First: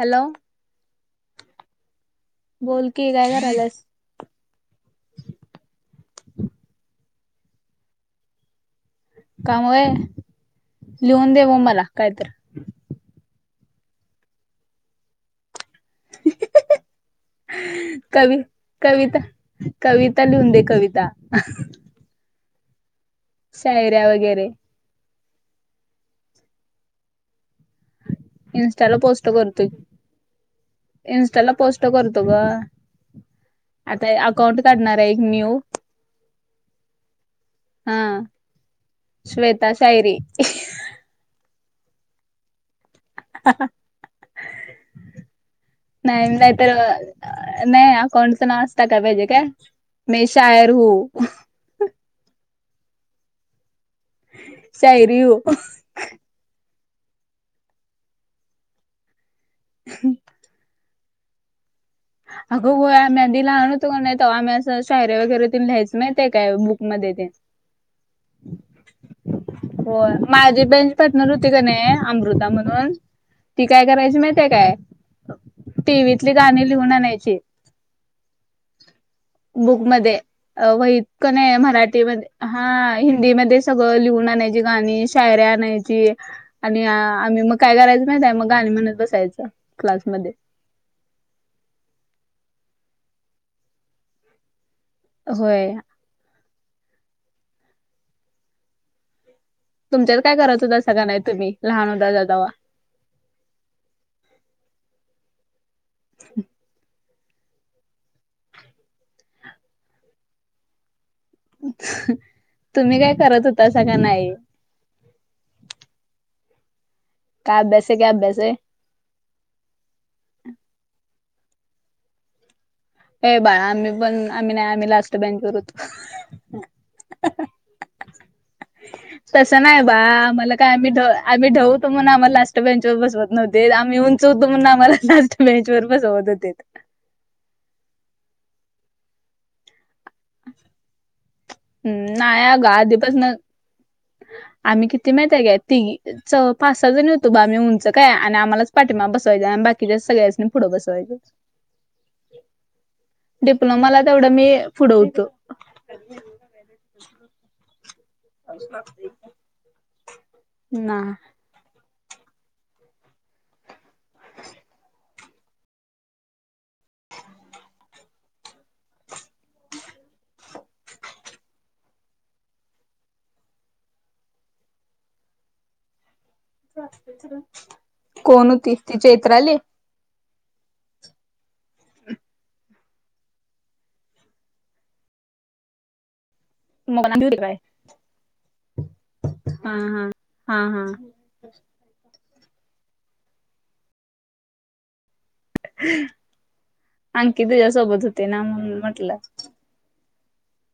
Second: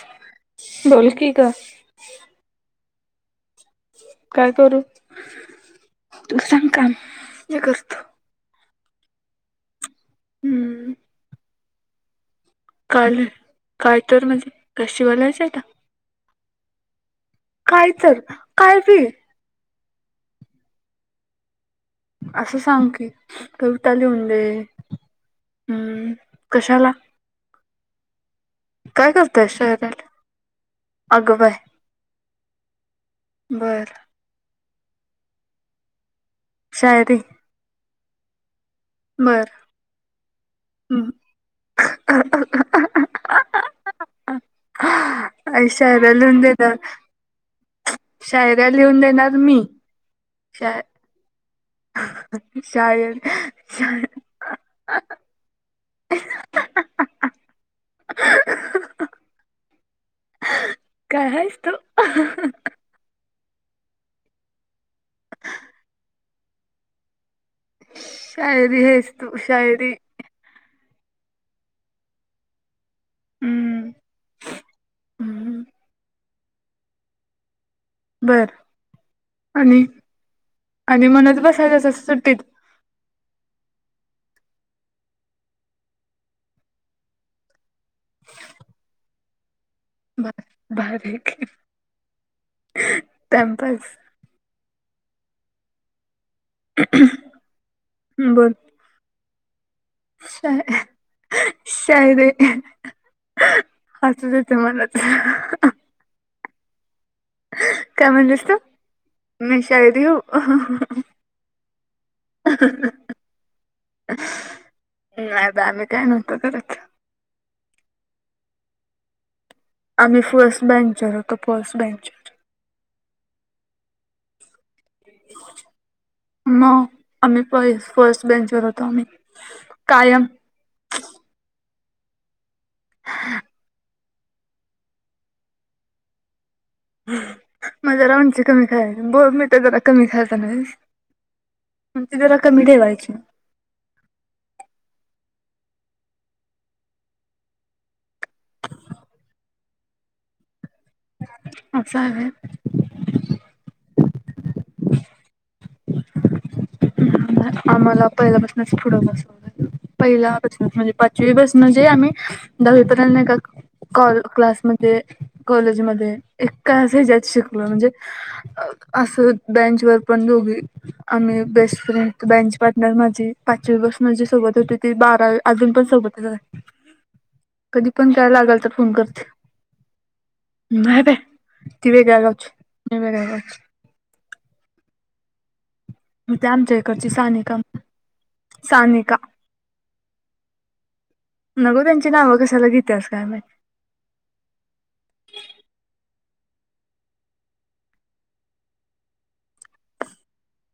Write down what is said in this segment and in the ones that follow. Hello. बोल की ग बोल की, काय करायलायेस? काय करू तूच सांग काम मी करतो. काम व्हय, हम्म लिहून दे म मला कायतर काय लिव्हू काय तर म्हणजे काय तर कवी काय बी कविता कविता लिहून दे कविता असं सांग की कविता शायऱ्या लिहून वगैरे दे, कशाला इन्स्टाला काय पोस्ट करताय करतोय. शायराला अगं इन्स्टॉला बाय पोस्ट करतो ग बर आता कॉड काढणार आहे एक न्यू शायरी हा, बर श्वेता शायरी हम्म शायरा नाही लिहून दे ग नाहीतर नाही, अकाउंटच नाव अस टाकायला पाहिजे देणार काय, मी मै शा शायर हू. शायर शायर. शायरी हू [inaudible] काय आहेस तू हो हो आम्ही आधी लहान होतो का नाई तेव्हा आम्ही असं शायऱ्या वगैरे तेन लिहायचो माहित ये काय बुकमध्ये ते शायरी आहेस तू, शायरी होय माझी पण पाटणार होते का नाही, अमृता म्हणून, ती हम्म काय करायची माहिती काय, हम्म टीव्हीतली गाणी लिहून आणायची बर बुक आणि मध्ये वहीत आणि का म्हणत नाही बसायच असं मराठी सुट्टीत मध्ये हा हिंदीमध्येध्ये सगळं लिहून आणायची, गाणी शायऱ्या, आणायची आणि आम्ही मग काय करायचं माहित आहे, मग गा आणि म्हणत बसायचं बर क्लासमध्ये बर भारी आहे की टाइमपास होय,, बोल तुमच्यात काय शा करात हुता का नाही तुम्ही लहान होतासा शायरी तवा हसूच येते मला तर काय म्हणलीस तु, मी शायरीऊ हु तुम्ही काय करत होता असं का नाही नाय बाई आम्ही काय नव्हतो काय करत काय अभ्यास आहे, की अभ्यास काय आम्ही फर्स्ट बँंचर होतो, फर्स्ट बँंच हे बाळा, आम्ही पण आम्ही नाही आम्ही लास्ट बेंचवर होतो. मग आम्ही प फर्स्ट बेंचवर होतो, आम्ही तसं नाही बा कायम आम्हाला काय ढ आम्ही आम्ही ढ होतो, आम्हाला लास्ट बेंचवर बसत नव्हते आम्हीपण उंच होतो म्हणून, आम्हाला लास्ट बेंचवर बसवत होतीत मग जरा उंची कमी करायची बोरमिटा तर जरा कमी खायचा नाही हम्म उंची जरा नाही कमी अगं ठेवायची,, आधीपासन आम्ही किती माहितयकाय तीघी च पाच सहा जण होतो बा आम्ही उंच- काय आणि आम्हाला पाठीमागेच बसवायचा आणि बाकीचं सगळ पुढे बसवायचं असं आहे डिप्लोमाला तेवढं मी पुढ होतो आम्हाला पहिल्यापसूनच पुढं बसवले पहिला म्हणजे ना पाचवी पासून म्हजे आम्ही दहावीपर्यंत का क्लासमध्ये कॉलेजमध्येध्ये एका असं जायचं शिकलो म्हणजे असं बेंच वर पण, दोघी आम्ही बेस्ट फ्रेंड बेंच पार्टनर माझी पाचवीपासुन जी सोबत होती ती, बारावी अजून पण सोबतच आहे कधी पण काय कोण लागाल तर होती फोन ती करते,, चैत्राली नाय बाई, ती वेगळ्या गावची, मी वेगळ्या गावची, ते, आमच्या मग इकडची काय सानिका, सानिका हा हा हा हा नवोदय त्यांची नावं कशाला घेतेस काय माहिती अंकी तुझ्यासोबत होते ना म्हणून म्हटलं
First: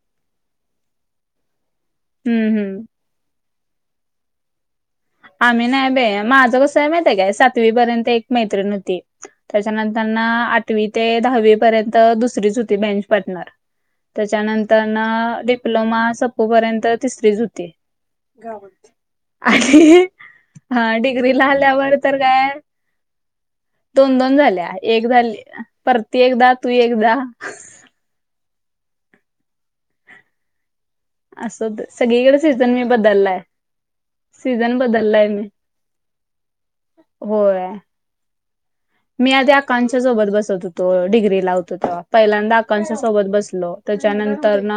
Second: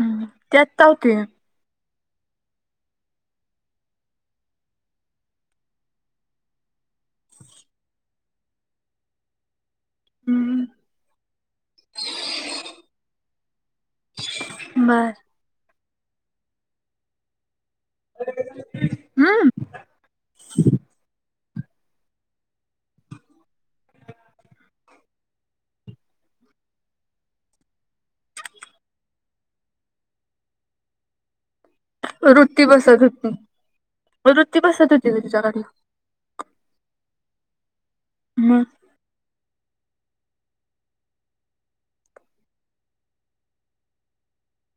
हम्म, त्यात काय होते हम्म हम् आम्ही नाही बाई माझं कसं आहे माहिती आहे काय, सातवी पर्यंत एक मैत्रिण होती त्याच्यानंतरना हम्म आठवी ते दहावी पर्यंत दुसरीच होती बेंच पार्टनर त्याच्यानंतर बर डिप्लोमा सप्पो पर्यंत तिसरीच होती [unintelligible] हा डिग्रीला आल्यावर तर काय दोन, दोन झाल्या, एक झाली परती एकदा तू एकदा असं सगळीकडच वृत्ती सीझन मी बसत होती बदललाय, वृत्ती सीझन बसत होती का बदललाय मी तुझ्याकडनं होय [unintelligible] मी आधी आकांक्षा सोबत बसत होतो डिग्रीला होतो तेव्हा पहिल्यांदा आकांक्षा सोबत बसलो त्येच्यानंतरन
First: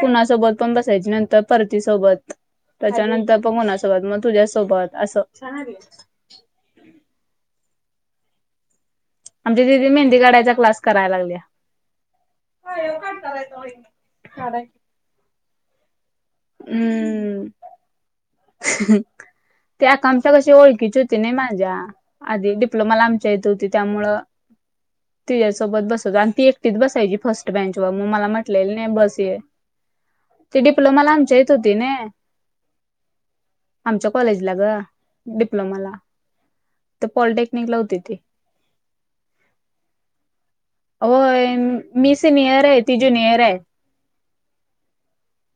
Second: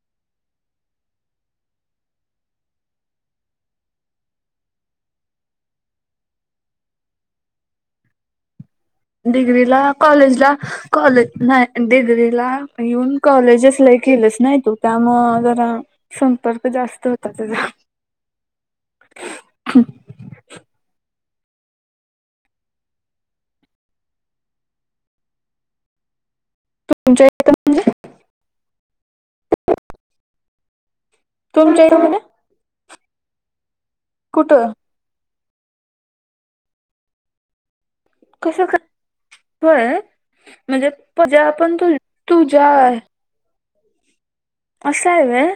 कुणासोबत पण बसायची, नंतर परतीसोबत त्येच्यानंतरन पण कोणासोबत, मग तुझ्यासोबत असं आमची डिग्रीला दिदी मेहंदी कॉलेजला काढायचा क्लास करायला कॉलेज लागल्या नाही, डिग्रीला येऊन कॉलेजस लई केलंच नाही तू? त्यामुळं जरा संपर्क जास्त होता हम्म त्येजा. ते आकांक्षा कशी ओळखीच होती नाही माझ्या, आधी डिप्लोमाला आमच्या हितं होती त्यामुळं तिच्यासोबत बसत आणि ती एक बसायची तुमच्या फर्स्ट इथं बेंचवर म्हणजे मला म्हटल्याली नयी बस ये, ती डिप्लोमाला जाईत होती तुमच्या इथं नय, म्हणजे आमच्या कॉलेजला कुठं गं डिप्लोमाला तर पॉलिटेक्निकला होती ती होय मी सिनियर [unintelligible] [unintelligible] असं हाय व्हयं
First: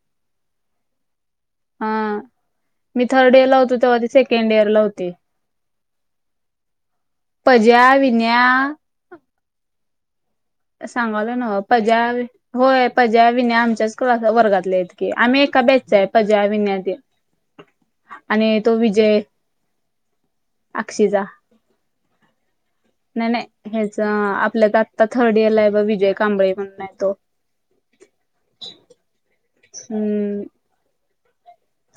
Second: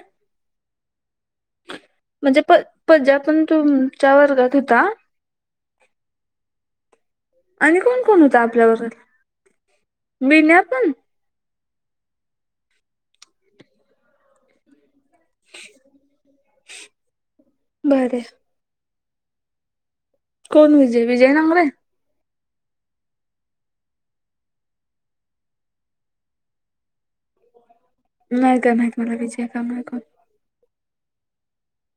हा म्हणजे प, मी पज्या थर्ड पण इयर ला होतो तेव्हा ती तुमच्या सेकंड वर्गात इयर ला हुता? होती. आणि पज्या, कोण कोण होतं विन्या आपल्या वर्गात? मी न्याप सांगायलोय नव्ह पज्या होय पज्या, विन्या आमच्याच को वर्गातले आहेत आम्ही एका बॅचच हाय पज्या विन्या तेन बरं आणि तो विजय कोण विजय अक्षीचा विजय नागरे? नाही नाही हेचं आपल्या आताचं थर्ड इयरला हाय ब विजय कांबळे म्हणून आहे तो नाही काय माहीत मला विजय कांबळे कोण हम्म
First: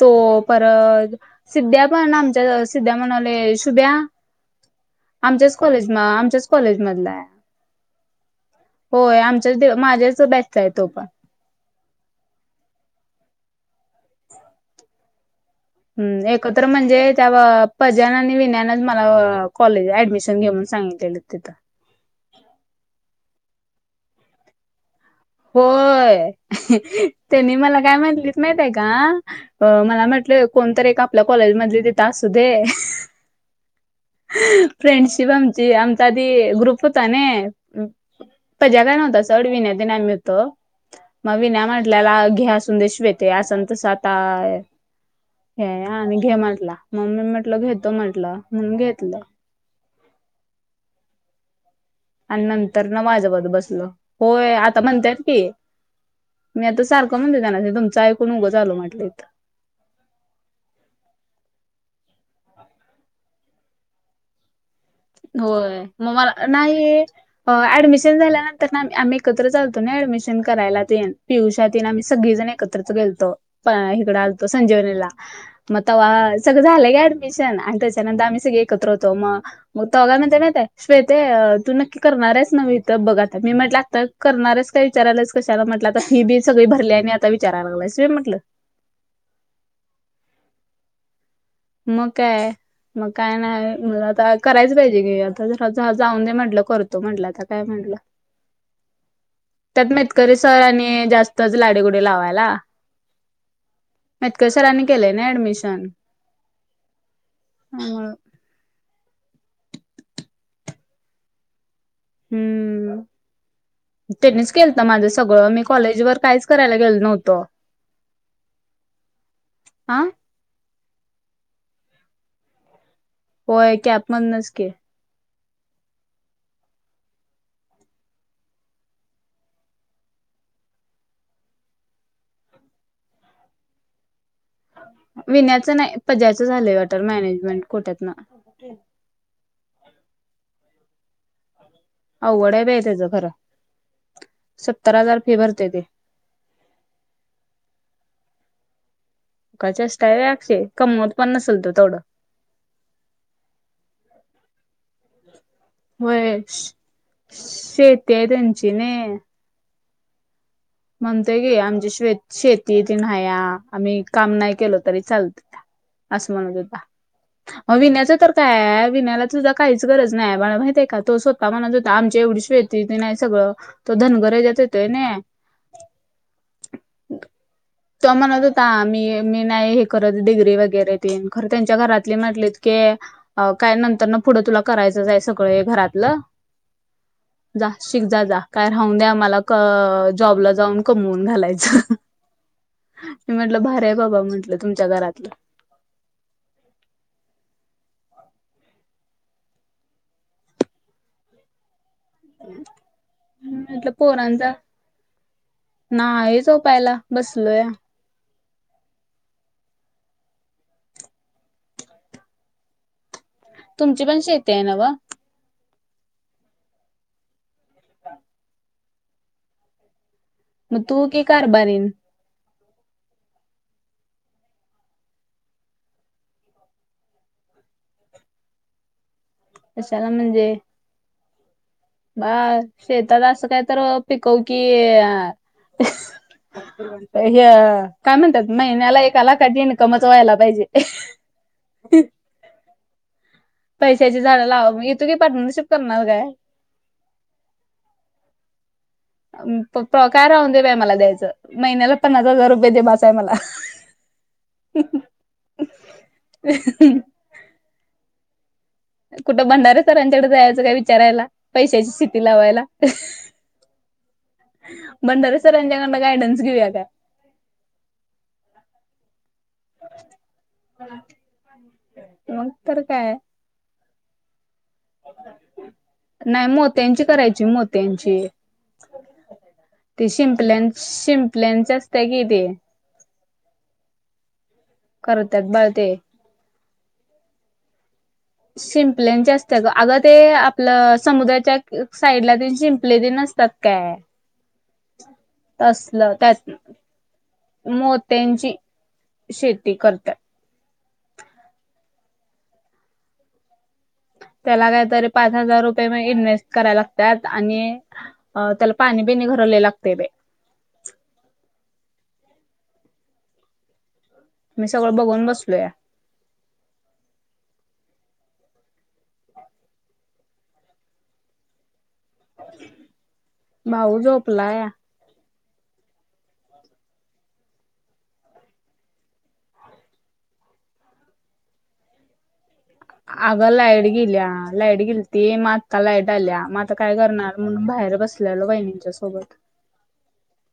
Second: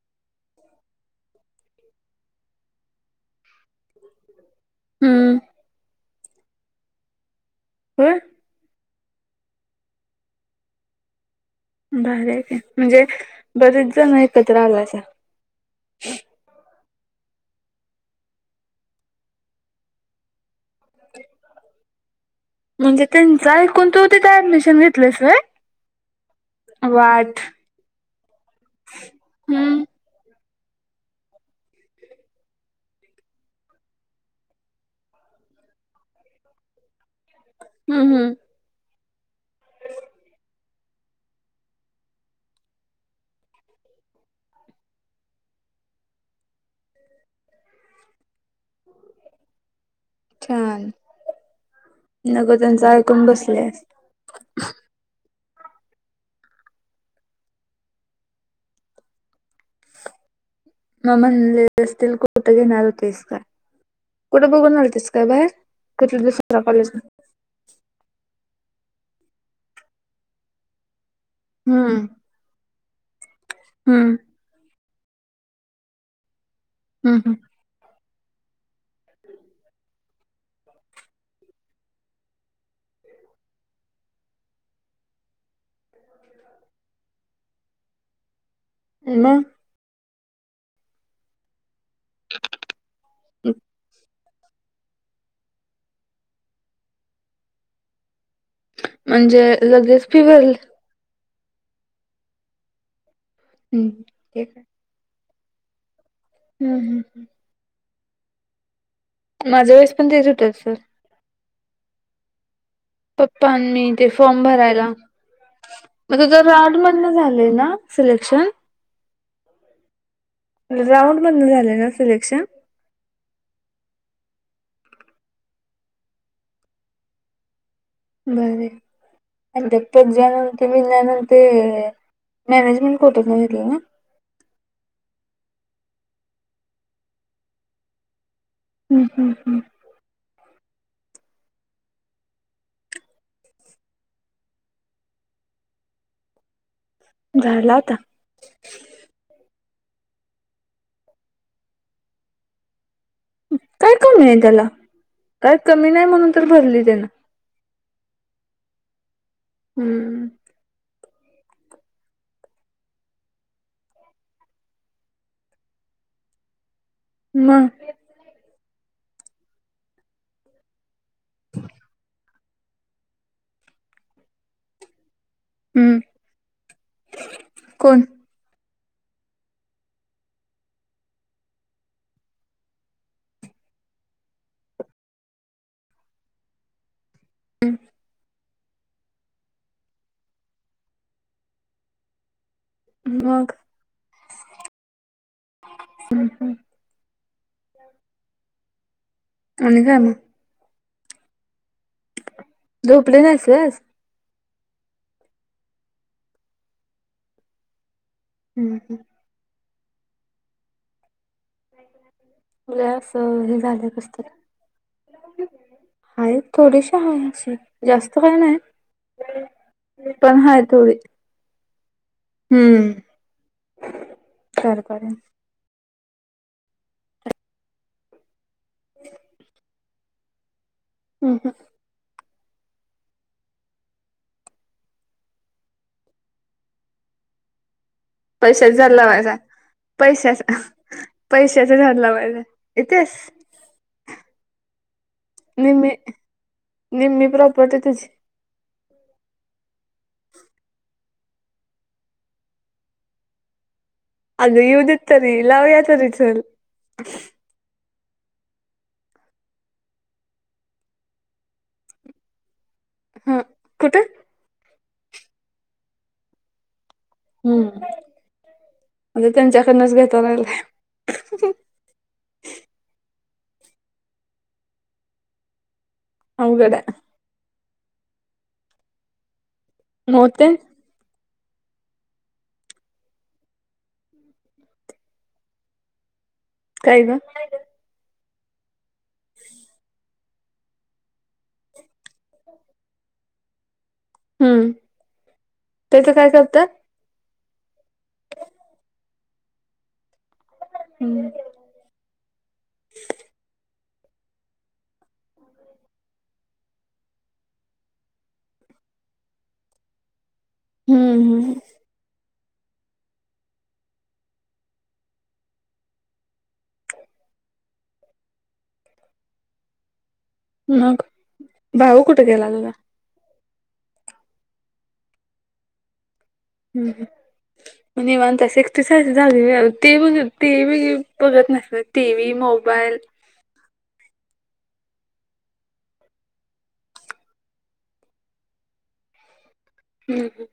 तो परत सिध्या पण आमच्याच वर्गात सिद्ध्या म्हणालोय शुभ्या हम्म आमच्याच कॉलेज म आमच्याच कॉलेज मधल हाय व्हयं होय आमच्याच, माझ्याच बॅचचा हाय तो पण भारी हाय काय, म्हणजे बरेच जण एकत्र आलासा हम् एकत्र म्हणजे त्या पज्यान आणि विन्यानच मला कॉलेज ऍडमिशन घे म्हणून सांगितलं [unintelligible] म्हणजे त्येनंच ऐकून तू तिथे ऍडमिशन घेतलीस व्हयं? होयं, त्येनी मला काय म्हटलीत माहिती हाय का अ हम्म मला म्हटलं कोणतरी एक आपल्या कॉलेजमधले तिथं असू दे फ्रेंडशिप आमची, आमचा आधी ग्रुप होता नयी हम्म हम्म पज्या काय नव्हता सोड विन्यातेन आम्ही होतो. विन्या म्हटल्याला घे असून दे श्वेते असण तसं आता हे हाय आणि घे म्हटला म मी म्हटलं घेतो म्हटलं म्हणून घेतलं. छान, आणि नगो नंतर त्यांचं ना ऐकून माझ्याबत बसलेयं बसलं होय. आता म्हणतेय की. मी आता सारखं म्हणते त्यांना तुमचंऐकून उगं झाल म्हटलं इथं. मग म्हणली असतील कुट घेणार होतेस्त. कुट बघून तस काय बाहेर. होय मग कुठ दिवस मला कॉलेज नाही ऍडमिशन झाल्यानंतर ना आम्ही एकत्र चालतो ना ऍडमिशन करायला तेन. पियुष्या तन आम्ही हम्म सगळी जण एकत्रित गेलतो प हम्म इकडं संजीवनीला मग्हा सगळं झालं ग हम्म ऍडमिशन आणि त्या त्यानंतर आमही सगळे एकत्र होतो मग. मग तवा काय म्हणत्या माहित हाय श्वेते तू नक्की करणार आहेस न् इ तर बघा आता मी म्हट लागत करणार आहेस का विचारायलाच कशाला म्हटलं आता ही बी सगळी भरली आणि आता विचारायला लाग असी म्हटलं. मग. मग काय मग काय नाही मुला करायच पाहिजे क आता जरा जाऊन दे म्हटलं करतो म्हटलं आता काय करणार. म्हणजे लगेच फि ते जास्तच लाडीगोडी लावायला. हम्म ठीक कशा केलय ना ऍडमिशन. हम् हम् हम्‌. हा हा. माझ्या वेळेस पण तेच होतीत सर. हम्म. पप्पा मी ते फॉर्म त्यांनीच केलत भरायला. माझं सगळं मी कॉलेज वर मग तुज काहीच करायला गेलो राऊंडमधनं नव्हतो झाले ना. सिलेक्शन. आ. राऊंड मधन झाले ना सिलेक्शन. होय कॅप मदनच की. बर हाय. अ तच्यानंत मिल्यानंत मॅनेजमेंट कोट्यातून घेतले ना. विण्याचं नाही पजायचं झालंय वाॉटेल मॅनेजमेंट कुठ्यातन. हम् हम् हम्. अवगड आहे बाई त्याच खरं सत्तर हजार फी भरतेय ते. झाला आता. मुकाचेष्टा अशय कंमवत पण नसलतं तेथवढं. काय कमी आहे त्याला. काय कमी नाही म्हणून होय तर भरली त्यान. शेती आहे त्यांची नही. हम्म. म्हणतेय की आमची शेत शेती तीन्हाया आम्ही काम नाही केलो तरी चालत. असं म्हणत होता. मग. विण्याचं तर काय विण्यायला पण काहीच गरज नाही बाला माहित आहे का तो मणत होता आमच्या एवढी श ति नाही सगळं तर धनगराजात येतोय नाही. हम्म. को तो म्हणत होता मी मी नाही हे करत डिग्री वगैरे तन खरं त्यांच्या घरातले म्हटलेत की काय नंतर न पुढं तुला करायचंचय सगळं घरातलं. [inaudible] जा शीख जा जा काय राहून द्या मला जॉबला जाऊन कमवून घालायचं. म मग म्हटलं भऱ्या बाबा म्हंटलं तुमच्या घरातलं. ह ह. आणि जाम. झोपली नाहीस आज. म्हटलं पोरांचा नाही आहे झोपायला बसलोय. हम हम. लई अस हे झालं तुमची पण कसतरी. शेती आहे ना व हाय थोडीशी आहे अस जास्त वेळ नाही. पण हाय मग थोडी तू की कारभारीण. हम्म कारभारीण. [unintelligible] कशाला म्हणजे. हम हम. ब शेतात असं काय तर पिकवू की आ अह. ह काय म्हणतात पैशाच झाड महिन्याला एका लावायचा लाखांची इन्कमच व्हायला पैशाचा पाहिजे. पैशाच झाडं लावायच हे येतेस. पैशाची झाडं लावा मग येतो की पार्टनरशिप निम्मी करणार काय. निम्मी प्रॉपर्टी तुझी. पप्पा काय राहून दे बाय मला द्यायचं महिन्याला पन्नास हजार रुपये दे बास आहे मला. अगं येऊदेत तरी लावुया तरी चल. कुठं भंडारे सरांच्याकडे जायचं काय विचारयला पैशाची शेती लावायला. हा कुठं. भंडारे सरांच्याकडून गाईडन्स घेऊया काय. हम्म मअगं त्यांच्याकडनच घेता येईल का. मग तर काय. नाही अवघड आहे मोत्यांची करायची मोत्यांची ते मोते शिंपल्यां. शिंपल्यांची असत्या की ते. [unintelligible] करत्यात बाळ ते. काय ग. शिंपल्यांची असत्या ग अगं ते आपलं समुद्राच्यात. एक साईडला ते शिंपले भी नसतात काय. हम्म त्याच तसलं काय त्यात. करतात मोत्यांची शेती करतात. हम्म. त्याला काहीतरी पाच हजार रुपये मग इन्व्हेस्ट करायला लागतात आणि. अ त्याला पाणी बिनि भराले लई लागते बई. हम्म हम. मी सगळं बघून बसलो या. मग भाऊ कुठं गेला. भाऊ झोपला या. हम हम. निवांत हाईस एकटीच हाय जागी अजुन टीव्ही बघतं नाहीस काय. TV mobile. अगं लाईट गेल्या लाईट गेलती म आता लाईट आल्या आता काय करणार म्हणून बाहेर बस. बहिणींच्या सोबत [unintelligible] ह [unintelligible]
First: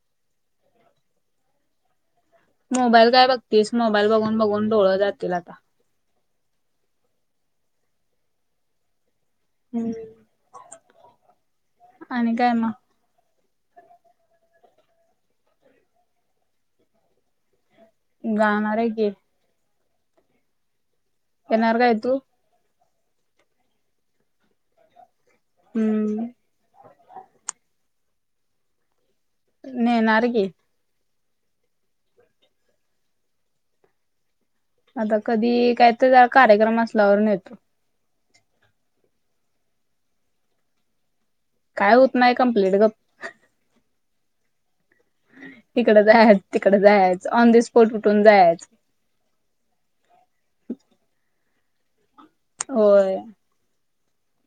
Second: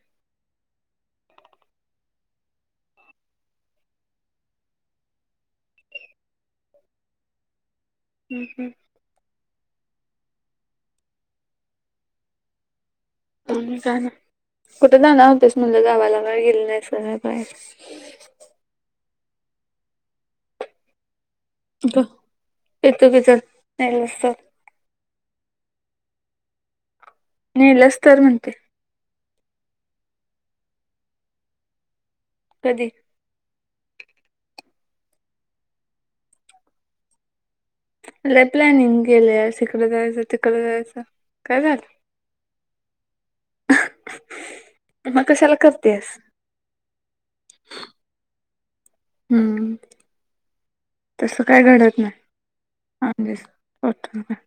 मोबाईल काय बघतेस, मोबाईल बघून बघून डोळं जातील आता. [unintelligible] हम्, आणि काय मग? आणि काय? कुठे जाणार होतीस म्हटलं गावाला काही गेले नाही काही नाय. जाणार आहे की, येणार काय तू [unintelligible] हम्म. नेलच तर म्हणते. नेणार की, कधी? आता कधी, काय तर कार्यक्रम असल्यावरून ने. लय प्लॅनिंग केल्यास इकड जायचं तिकड जायचं. काय होत नाही कम्प्लीट ग. म कशाला तिकडं करतेस जायच, तिकड जायच, ऑन द स्पॉट उठून जायच. हम्म, तस काय घडत नाही. होय [unintelligible] होठ [unintelligible]